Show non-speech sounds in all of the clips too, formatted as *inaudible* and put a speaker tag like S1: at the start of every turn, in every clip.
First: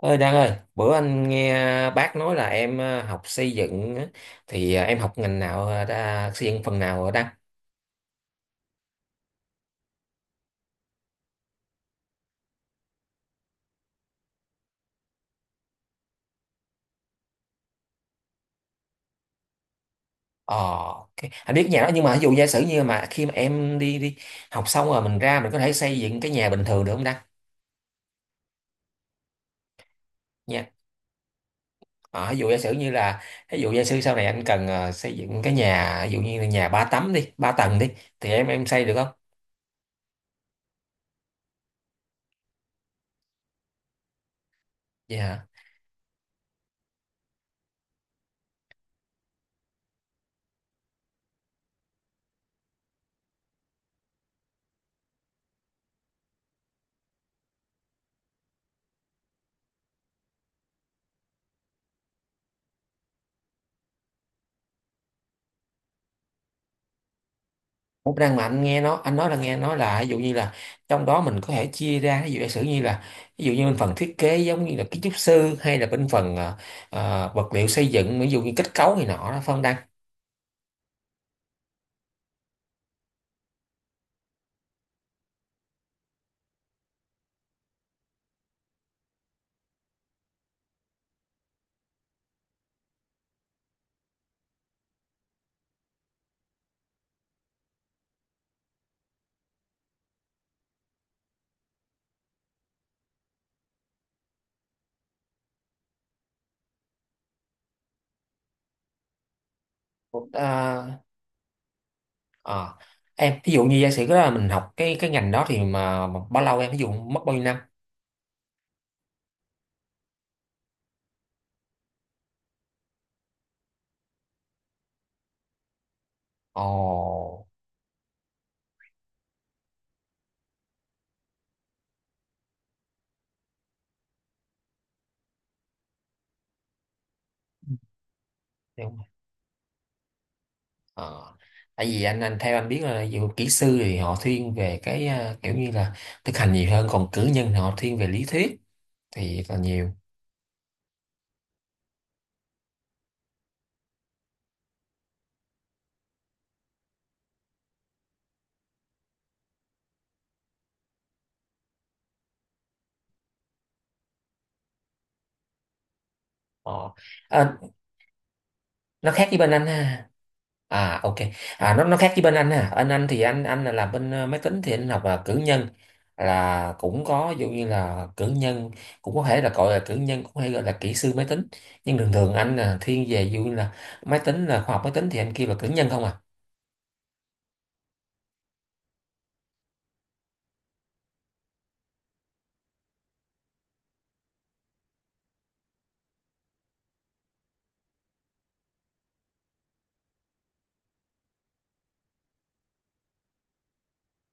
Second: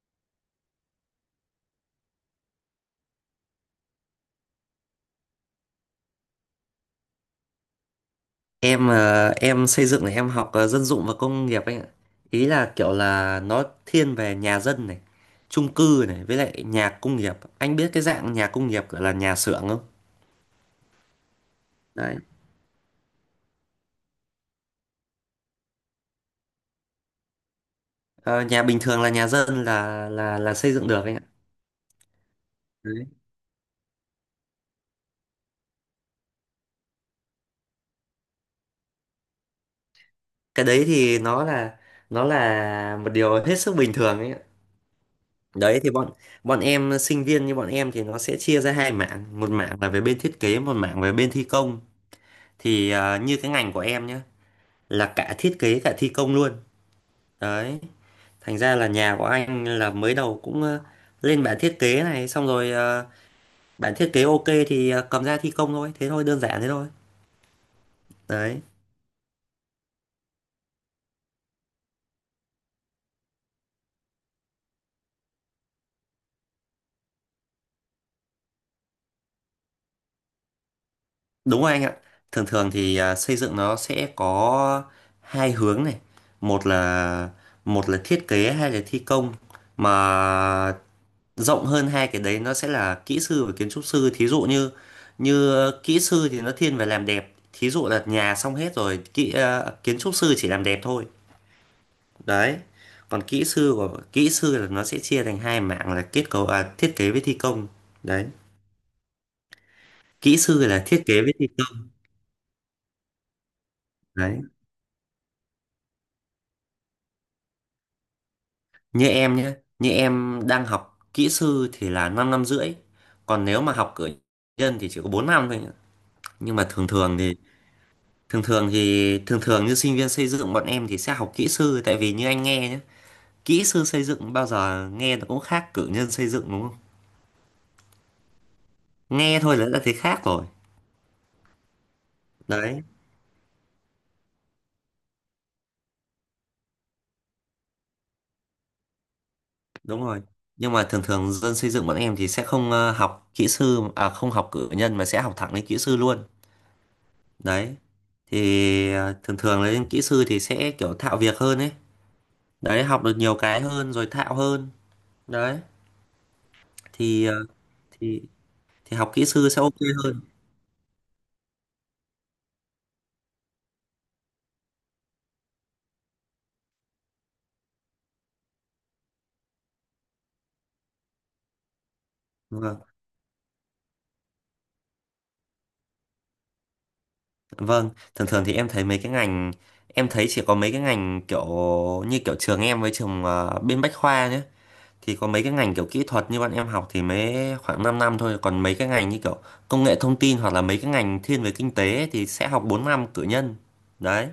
S1: Ơi Đăng ơi, bữa anh nghe bác nói là em học xây dựng á, thì em học ngành nào xây dựng phần nào ở Đăng?
S2: Em xây dựng này em học dân dụng và công nghiệp anh ạ. Ý là kiểu là nó thiên về nhà dân này, chung cư này, với lại nhà công nghiệp. Anh biết cái dạng nhà công nghiệp gọi là nhà xưởng không?
S1: Ờ, ok. Anh biết nhà đó, nhưng mà
S2: Đấy.
S1: ví dụ giả sử như mà khi mà em đi đi học xong rồi mình ra mình có thể xây dựng cái nhà bình thường được không Đăng?
S2: Ờ, Nhà bình thường là nhà dân là
S1: Nha.
S2: xây dựng được anh ạ.
S1: Ờ, ví dụ giả sử như
S2: Đấy.
S1: là ví dụ giả sử sau này anh cần xây dựng cái nhà ví dụ như là nhà ba tấm đi, ba tầng đi thì em xây được không?
S2: Cái đấy thì nó là một điều hết sức bình thường ấy ạ.
S1: Dạ.
S2: Đấy, thì bọn bọn em, sinh viên như bọn em thì nó sẽ chia ra hai mảng, một mảng là về bên thiết kế, một mảng về bên thi công. Thì như cái ngành của em nhé là cả thiết kế cả thi công luôn. Đấy, thành ra là nhà của anh là mới đầu cũng lên bản thiết kế này, xong rồi bản thiết kế ok thì cầm ra thi công thôi, thế thôi, đơn giản thế thôi.
S1: Cũng đang mà
S2: Đấy,
S1: anh nghe nó, anh nói là nghe nói là ví dụ như là trong đó mình có thể chia ra ví dụ giả sử như là ví dụ như bên phần thiết kế giống như là kiến trúc sư hay là bên phần vật liệu xây dựng ví dụ như kết cấu này nọ đó phân đăng.
S2: đúng rồi anh ạ. Thường thường thì xây dựng nó sẽ có hai hướng này, một là một là thiết kế hay là thi công, mà rộng hơn hai cái đấy nó sẽ là kỹ sư và kiến trúc sư. Thí dụ như như kỹ sư thì nó thiên về làm đẹp, thí dụ là nhà xong hết rồi, kiến trúc sư chỉ làm đẹp thôi. Đấy, còn kỹ sư của kỹ sư là nó sẽ chia thành hai mảng là kết cấu, à, thiết kế với thi công. Đấy, kỹ
S1: Ờ,
S2: sư là thiết kế với thi công.
S1: ờ. Em ví dụ như giả sử đó là
S2: Đấy,
S1: mình học cái ngành đó thì mà bao lâu, em ví dụ mất bao nhiêu năm?
S2: như em nhé, như em đang học kỹ sư thì là 5 năm rưỡi, còn nếu mà học cử nhân thì chỉ có 4 năm thôi nhá. Nhưng mà thường thường thì
S1: Ồ.
S2: thường thường thì thường thường như sinh viên xây dựng bọn em thì sẽ học kỹ sư, tại vì như anh nghe nhé, kỹ sư xây dựng bao giờ nghe nó cũng khác cử nhân xây dựng đúng không?
S1: Đúng rồi.
S2: Nghe thôi là đã thấy khác rồi.
S1: Ờ. Tại vì anh theo anh biết
S2: Đấy.
S1: là dù kỹ sư thì họ thiên về cái kiểu như là thực hành nhiều hơn, còn cử nhân thì họ thiên về lý thuyết thì là nhiều.
S2: Đúng rồi, nhưng mà thường thường dân xây dựng bọn em thì sẽ không học kỹ sư, à không, học cử nhân mà sẽ học thẳng lên kỹ sư luôn. Đấy, thì thường thường lên kỹ sư thì sẽ kiểu thạo việc hơn ấy. Đấy, học được nhiều cái hơn rồi thạo hơn. Đấy,
S1: Ờ.
S2: thì ờ,
S1: À,
S2: thì thì
S1: nó
S2: học kỹ
S1: khác với
S2: sư
S1: bên
S2: sẽ
S1: anh
S2: ok
S1: ha.
S2: hơn.
S1: À, ok. À, nó khác với bên anh ha. Anh thì anh là làm bên máy tính thì anh học là cử nhân, là cũng có ví dụ như là cử nhân, cũng có thể là gọi là cử nhân, cũng hay gọi là kỹ sư máy tính. Nhưng thường thường anh là
S2: Vâng.
S1: thiên về ví dụ như là máy tính, là khoa học máy tính thì anh kia là cử nhân không à.
S2: Vâng, thường thường thì em thấy mấy cái ngành, em thấy chỉ có mấy cái ngành kiểu như kiểu trường em với trường bên Bách Khoa nhé. Thì có mấy cái ngành kiểu kỹ thuật như bọn em học thì mới khoảng 5 năm thôi, còn mấy cái ngành như kiểu công nghệ thông tin hoặc là mấy cái ngành thiên về kinh tế ấy thì sẽ học 4 năm cử nhân. Đấy.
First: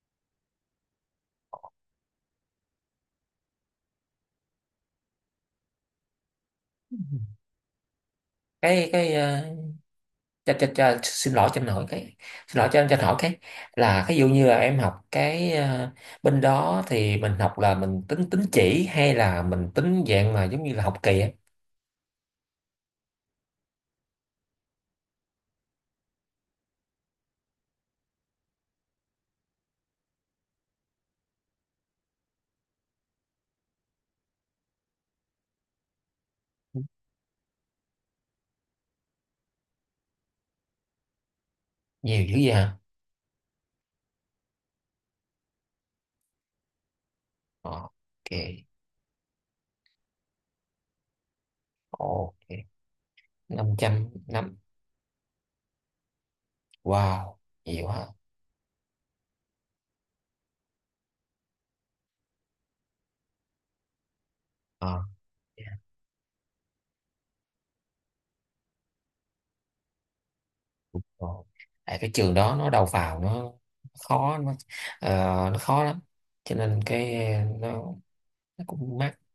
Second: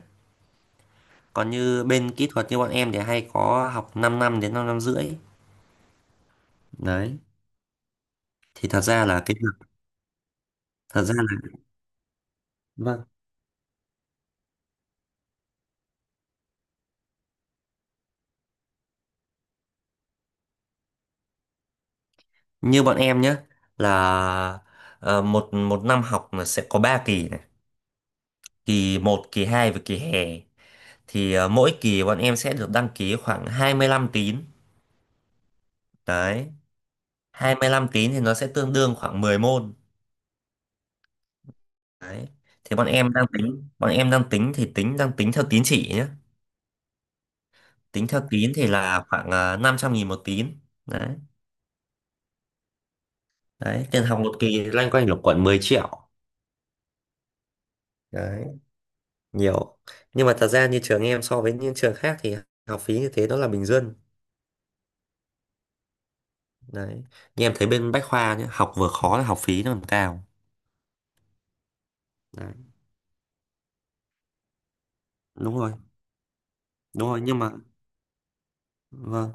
S2: Còn như bên kỹ thuật như bọn em thì hay có học 5 năm đến 5 năm rưỡi. Đấy. Thì thật
S1: Cái
S2: ra
S1: cái
S2: là cái
S1: ờ,
S2: việc
S1: cho,
S2: thật ra là...
S1: xin lỗi cho anh hỏi cái, xin lỗi cho anh, cho
S2: Vâng,
S1: anh hỏi cái là ví dụ như là em học cái bên đó thì mình học là mình tính tín chỉ hay là mình tính dạng mà giống như là học kỳ á?
S2: như bọn em nhé, là một một năm học là sẽ có 3 kỳ này, kỳ một, kỳ 2 và kỳ hè. Thì mỗi kỳ bọn em sẽ được đăng ký khoảng 25 tín. Đấy, 25 tín thì nó sẽ tương đương khoảng 10 môn.
S1: Nhiều
S2: Đấy.
S1: dữ vậy
S2: Thì
S1: hả?
S2: bọn em đang tính thì tính theo tín chỉ nhé. Tính theo
S1: Ok.
S2: tín thì là khoảng, à, 500.000 một tín. Đấy.
S1: Ok. Năm
S2: Đấy, tiền
S1: trăm
S2: học một
S1: năm.
S2: kỳ loanh quanh lục quận 10 triệu.
S1: Wow, nhiều hả?
S2: Đấy, nhiều. Nhưng mà thật ra như trường em so với những trường khác thì học phí như thế nó là bình dân.
S1: Ờ, yeah.
S2: Đấy. Như em thấy bên Bách Khoa nhé, học vừa khó là học phí nó còn cao.
S1: Ồ. Tại cái trường
S2: Đấy.
S1: đó nó đầu vào nó khó, nó ờ, nó
S2: Đúng rồi,
S1: khó lắm, cho nên
S2: đúng rồi,
S1: cái
S2: nhưng mà
S1: nó, nó cũng mắc.
S2: vâng.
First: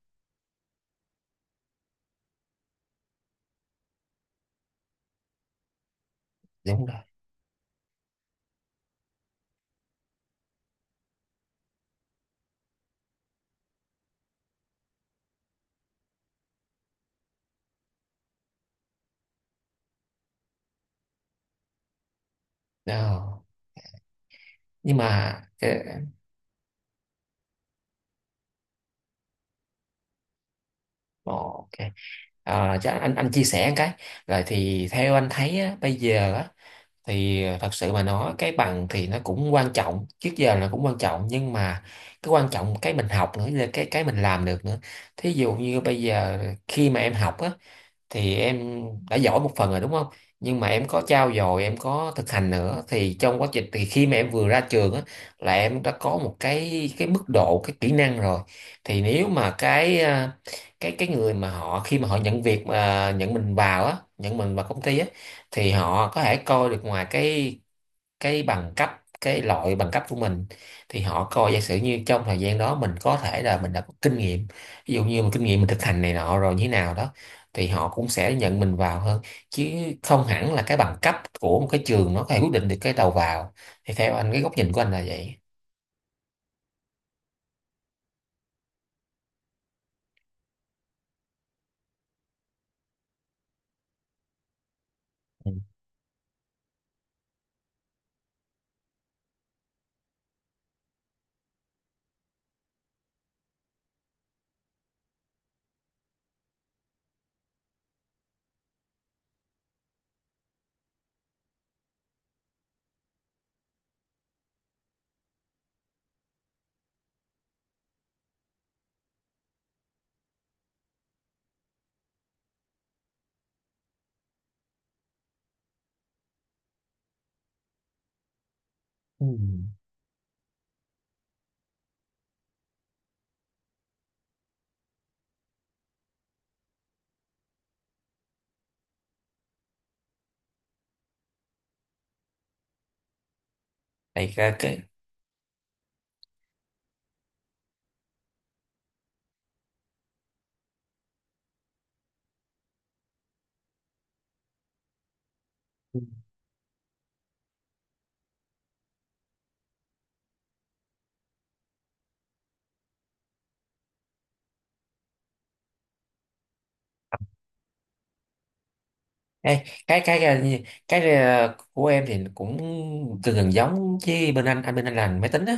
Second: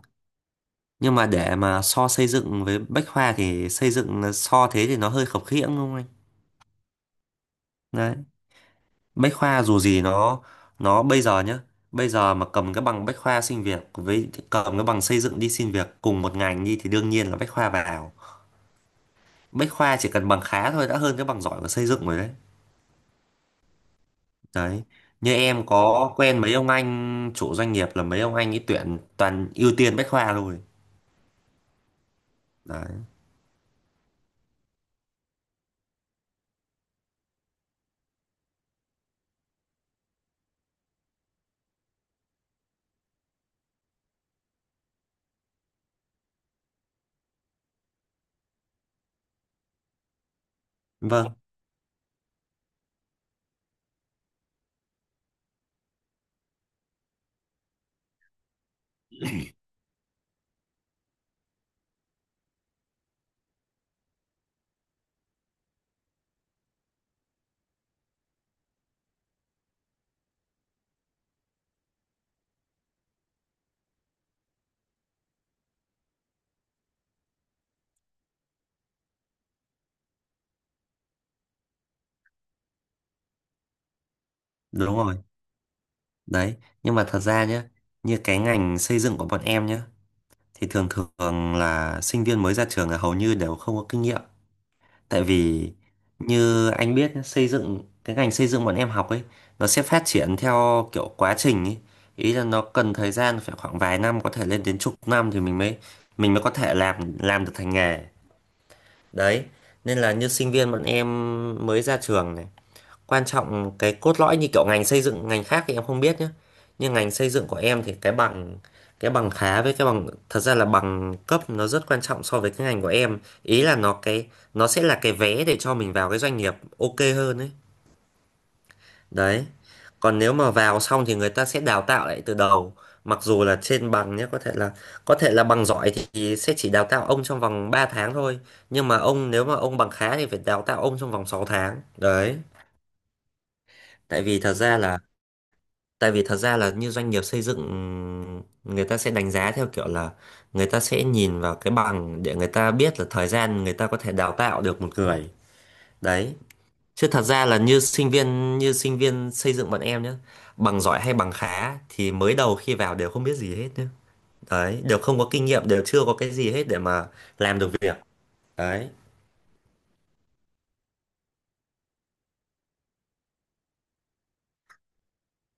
S2: Nhưng mà để mà so xây dựng với Bách Khoa thì xây dựng là so thế thì nó hơi khập khiễng đúng không anh?
S1: Đúng rồi.
S2: Đấy. Bách Khoa dù gì nó bây giờ nhá, bây giờ mà cầm cái bằng Bách Khoa xin việc với cầm cái bằng xây dựng đi xin việc cùng một ngành đi thì đương nhiên là Bách Khoa vào. Bách Khoa chỉ cần bằng khá thôi đã hơn cái bằng giỏi của xây dựng rồi đấy.
S1: Đó.
S2: Đấy.
S1: Nhưng
S2: Như
S1: mà
S2: em
S1: cái,
S2: có quen mấy ông anh chủ doanh nghiệp là mấy ông anh ấy tuyển toàn ưu tiên Bách Khoa rồi.
S1: ồ, ok, à, chắc
S2: Đấy.
S1: anh chia sẻ một cái, rồi thì theo anh thấy á, bây giờ á, thì thật sự mà nói cái bằng thì nó cũng quan trọng, trước giờ là cũng quan trọng, nhưng mà cái quan trọng cái mình học nữa là cái mình làm được nữa. Thí dụ như bây giờ khi mà em học á thì em đã giỏi một phần rồi đúng không, nhưng mà em có trau
S2: Vâng,
S1: dồi, em có thực hành nữa thì trong quá trình thì khi mà em vừa ra trường á là em đã có một cái mức độ cái kỹ năng rồi, thì nếu mà cái cái người mà họ khi mà họ nhận việc mà nhận mình vào á, nhận mình vào công ty á, thì họ có thể coi được ngoài cái bằng cấp, cái loại bằng cấp của mình, thì họ coi giả sử như trong thời gian đó mình có thể là mình đã có kinh nghiệm, ví dụ như mình kinh nghiệm mình thực hành này nọ rồi như thế nào đó, thì họ cũng sẽ nhận mình vào hơn, chứ không hẳn là cái bằng cấp của một cái trường nó có thể quyết định được cái đầu vào. Thì theo anh, cái góc nhìn của anh
S2: đúng
S1: là
S2: rồi.
S1: vậy.
S2: Đấy, nhưng mà thật ra nhé, như cái ngành xây dựng của bọn em nhé, thì thường thường là sinh viên mới ra trường là hầu như đều không có kinh nghiệm. Tại
S1: Ừ.
S2: vì như anh biết nhá, xây dựng, cái ngành xây dựng bọn em học ấy, nó sẽ phát triển theo kiểu quá trình ấy. Ý là nó cần thời gian phải khoảng vài năm, có thể lên đến chục năm thì mình mới có thể làm được thành nghề. Đấy, nên là như sinh viên bọn em mới ra trường này, quan trọng cái cốt lõi như kiểu ngành xây dựng, ngành khác thì em không biết nhé, nhưng ngành xây dựng của em thì cái bằng, cái bằng khá với cái bằng, thật ra là bằng cấp nó rất quan trọng so với cái ngành của em. Ý là nó, cái nó sẽ là cái vé để cho mình vào cái doanh nghiệp ok hơn ấy.
S1: Ừ.
S2: Đấy. Còn nếu mà vào xong thì người ta sẽ đào tạo lại từ đầu, mặc dù là trên bằng nhé, có thể là bằng giỏi thì sẽ chỉ đào tạo ông trong vòng 3 tháng thôi, nhưng mà ông, nếu mà ông bằng khá thì phải đào tạo ông trong vòng 6 tháng. Đấy, tại
S1: Thì
S2: vì thật
S1: cái,
S2: ra là... Tại vì thật ra là như doanh nghiệp xây dựng, người ta sẽ đánh giá theo kiểu là người ta sẽ nhìn vào cái bằng để người ta biết là thời gian người ta có thể đào tạo được một người. Đấy. Chứ thật ra là như sinh viên, như sinh viên xây dựng bọn em nhé, bằng giỏi hay bằng khá thì mới đầu khi vào đều không biết gì hết nhé. Đấy, đều không có kinh nghiệm, đều chưa có cái gì hết để mà làm được việc. Đấy.
S1: ê, cái cái của em thì cũng gần gần giống với bên anh, bên anh làm máy tính á,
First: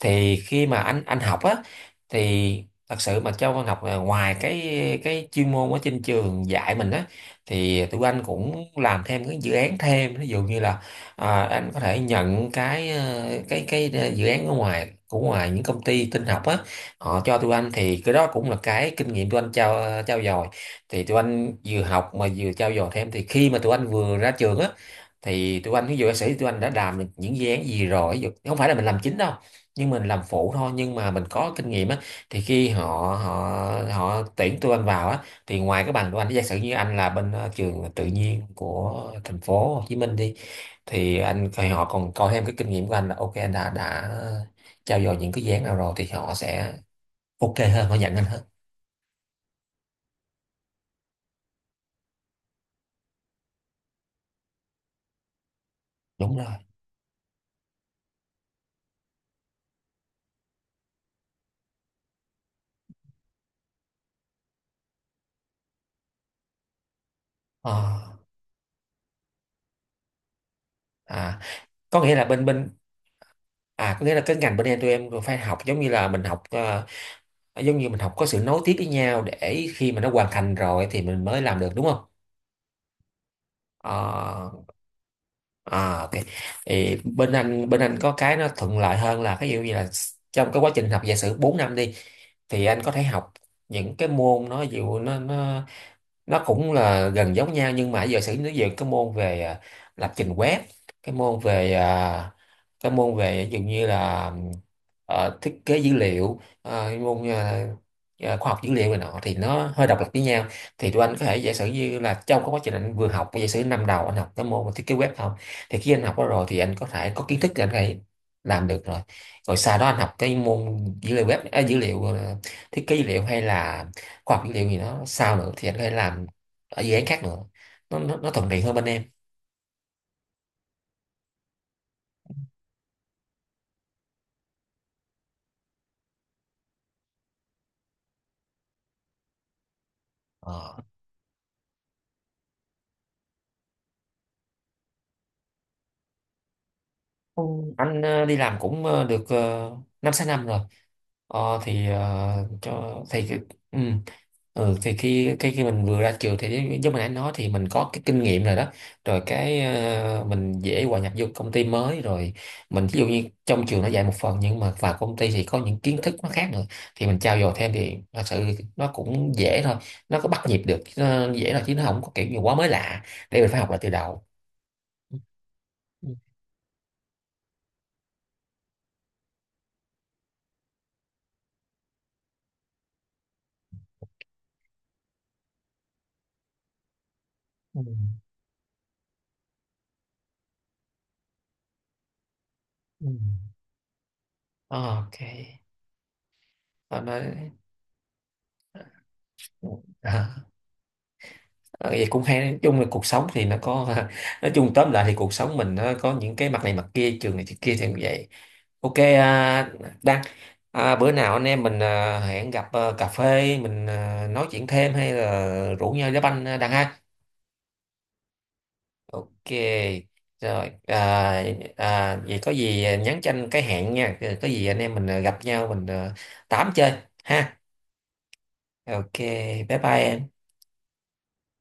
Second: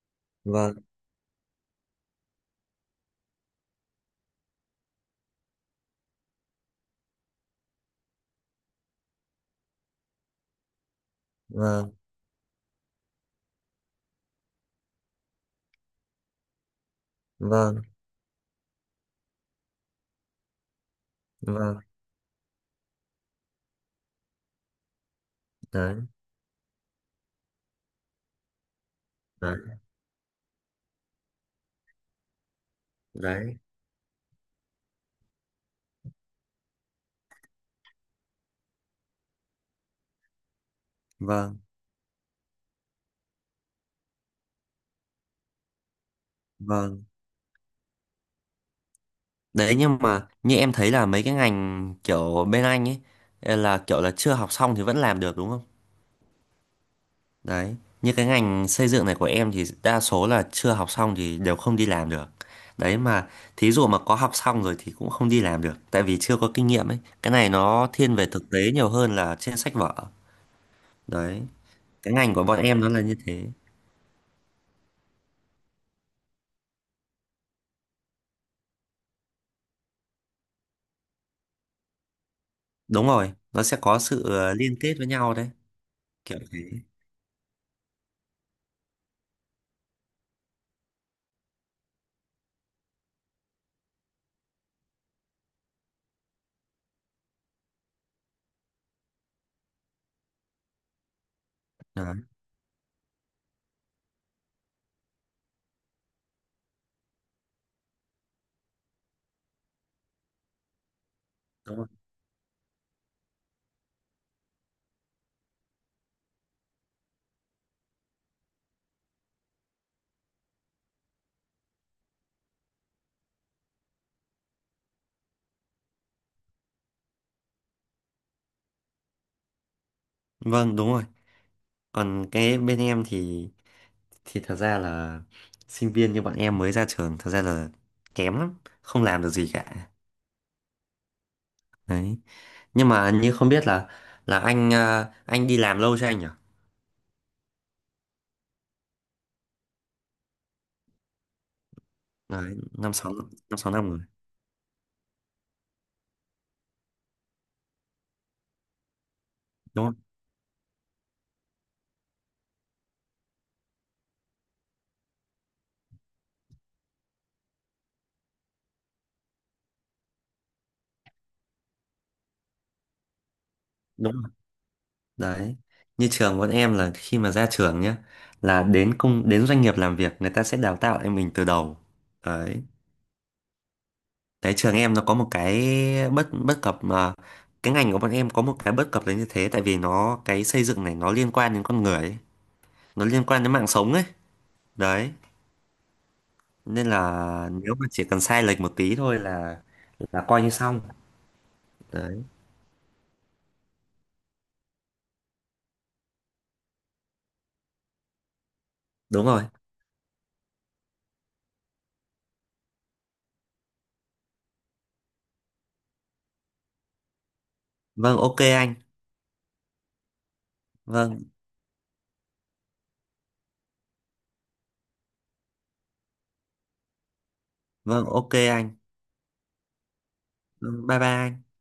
S1: thì khi
S2: Vâng,
S1: mà anh học á thì thật sự mà cho con học là ngoài cái chuyên môn ở trên trường dạy mình á, thì tụi anh cũng làm thêm cái dự án thêm, ví dụ như là à, anh có
S2: vâng,
S1: thể nhận cái dự án ở ngoài của ngoài những công ty tin học á, họ cho tụi anh,
S2: vâng,
S1: thì cái đó cũng là cái kinh nghiệm tụi anh trao, trao dồi, thì tụi anh
S2: vâng.
S1: vừa học mà vừa trau dồi thêm, thì khi mà tụi anh vừa ra trường á thì tụi anh ví
S2: Đấy,
S1: dụ ca sĩ tụi anh đã làm được những dự án gì rồi, ví dụ không phải là mình làm chính đâu,
S2: đấy,
S1: nhưng mình làm phụ thôi, nhưng mà mình có kinh nghiệm á, thì khi họ
S2: đấy.
S1: họ họ tuyển tụi anh vào á thì ngoài cái bằng tụi anh, giả sử như anh là bên trường tự nhiên của thành phố Hồ Chí Minh đi, thì anh
S2: Vâng,
S1: thì họ còn coi thêm cái kinh nghiệm của anh là ok, anh đã trau dồi những cái dự án nào rồi, thì họ sẽ
S2: vâng.
S1: ok hơn, họ nhận anh hơn.
S2: Đấy, nhưng mà như em thấy là mấy cái ngành kiểu bên anh ấy, eh, là kiểu là chưa học xong thì vẫn làm được đúng không?
S1: Đúng rồi.
S2: Đấy, như cái ngành xây dựng này của em thì đa số là chưa học xong thì đều không đi làm được. Đấy mà thí dụ mà có học xong rồi thì cũng không đi làm được tại vì chưa có kinh nghiệm ấy. Cái này nó
S1: Ờ.
S2: thiên về thực tế nhiều hơn là trên sách vở.
S1: À,
S2: Đấy,
S1: có
S2: cái
S1: nghĩa là
S2: ngành của
S1: bên
S2: bọn
S1: bên
S2: em nó là như thế.
S1: à có nghĩa là cái ngành bên em tụi em phải học giống như là mình học giống như mình học có sự nối tiếp với nhau để khi mà nó hoàn thành rồi thì mình mới làm được, đúng không?
S2: Đúng rồi, nó sẽ có sự
S1: Ờ,
S2: liên kết với nhau đấy,
S1: à, ok.
S2: kiểu thế.
S1: Thì bên anh có cái nó thuận lợi hơn là cái ví dụ như là trong cái quá trình học giả sử 4 năm đi, thì anh có thể học những cái môn nó ví dụ nó cũng là gần giống nhau, nhưng mà giả sử nó về cái môn về lập trình web, cái môn về
S2: Đấy,
S1: cái môn về ví dụ như là thiết kế dữ liệu, môn khoa học dữ liệu này nọ, thì nó hơi độc lập với nhau. Thì tụi anh có thể giả sử
S2: đúng rồi.
S1: như là trong cái quá trình anh vừa học, giả sử năm đầu anh học cái môn thiết kế web không, thì khi anh học đó rồi thì anh có thể có kiến thức để anh có thể làm được rồi, rồi sau đó anh học cái môn dữ liệu web à, dữ liệu thiết kế dữ liệu hay là khoa học dữ liệu gì đó sao nữa thì anh có thể làm ở dự án khác nữa, nó thuận tiện hơn bên em.
S2: Vâng, đúng rồi. Còn cái bên em thì thật ra là sinh viên như bọn em mới ra trường thật ra là kém lắm, không làm được gì cả.
S1: Ờ.
S2: Đấy, nhưng mà, như không biết là anh, à, anh đi làm lâu chưa anh nhỉ?
S1: Ừ, anh đi làm cũng được 5-6 năm rồi.
S2: Đấy, năm
S1: Cho
S2: sáu
S1: thì cái-
S2: năm sáu
S1: ừ.
S2: năm rồi.
S1: Ừ, thì khi cái khi mình vừa ra trường thì giống giống mình đã nói thì mình có cái kinh nghiệm rồi đó, rồi cái
S2: Đúng không
S1: mình dễ hòa nhập vô công ty mới rồi, mình ví dụ như trong trường nó dạy một phần, nhưng mà vào công ty thì có những kiến thức nó khác nữa, thì mình trau dồi thêm thì thật sự nó cũng dễ thôi, nó có bắt nhịp được, nó dễ là, chứ nó không có kiểu như quá mới lạ để mình phải học lại từ
S2: đúng rồi.
S1: đầu.
S2: Đấy, như
S1: Ừ,
S2: trường bọn em là khi mà ra trường nhá là đến công, đến doanh nghiệp làm việc người ta sẽ đào tạo em mình từ đầu. Đấy. Đấy, trường em nó có một cái bất bất cập mà, cái
S1: ừ,
S2: ngành của bọn em có một cái bất cập là như thế, tại vì nó, cái xây dựng này nó liên quan đến con người ấy, nó
S1: ừ.
S2: liên quan đến mạng sống ấy. Đấy,
S1: Ok.
S2: nên
S1: Ờ,
S2: là
S1: nói-
S2: nếu mà chỉ cần sai lệch một tí thôi là coi như
S1: *laughs*
S2: xong.
S1: Ờ, vậy cũng
S2: Đấy,
S1: hay, nói chung là cuộc sống thì nó có *laughs* nói chung tóm lại thì cuộc sống mình nó có những cái mặt này mặt kia, trường này trường kia thì như vậy. Ok,
S2: đúng rồi.
S1: à, Đăng, à, bữa nào anh em mình à, hẹn gặp à, cà phê mình à, nói chuyện thêm hay là rủ nhau đá banh à, Đăng ha?
S2: Vâng, ok anh.
S1: Ok, rồi,
S2: Vâng.
S1: à, à, vậy có gì nhắn cho anh cái hẹn nha, có gì anh em mình à, gặp nhau mình à, tám chơi ha?
S2: Vâng, ok anh.
S1: Ok, bye bye em.
S2: Vâng, bye bye anh.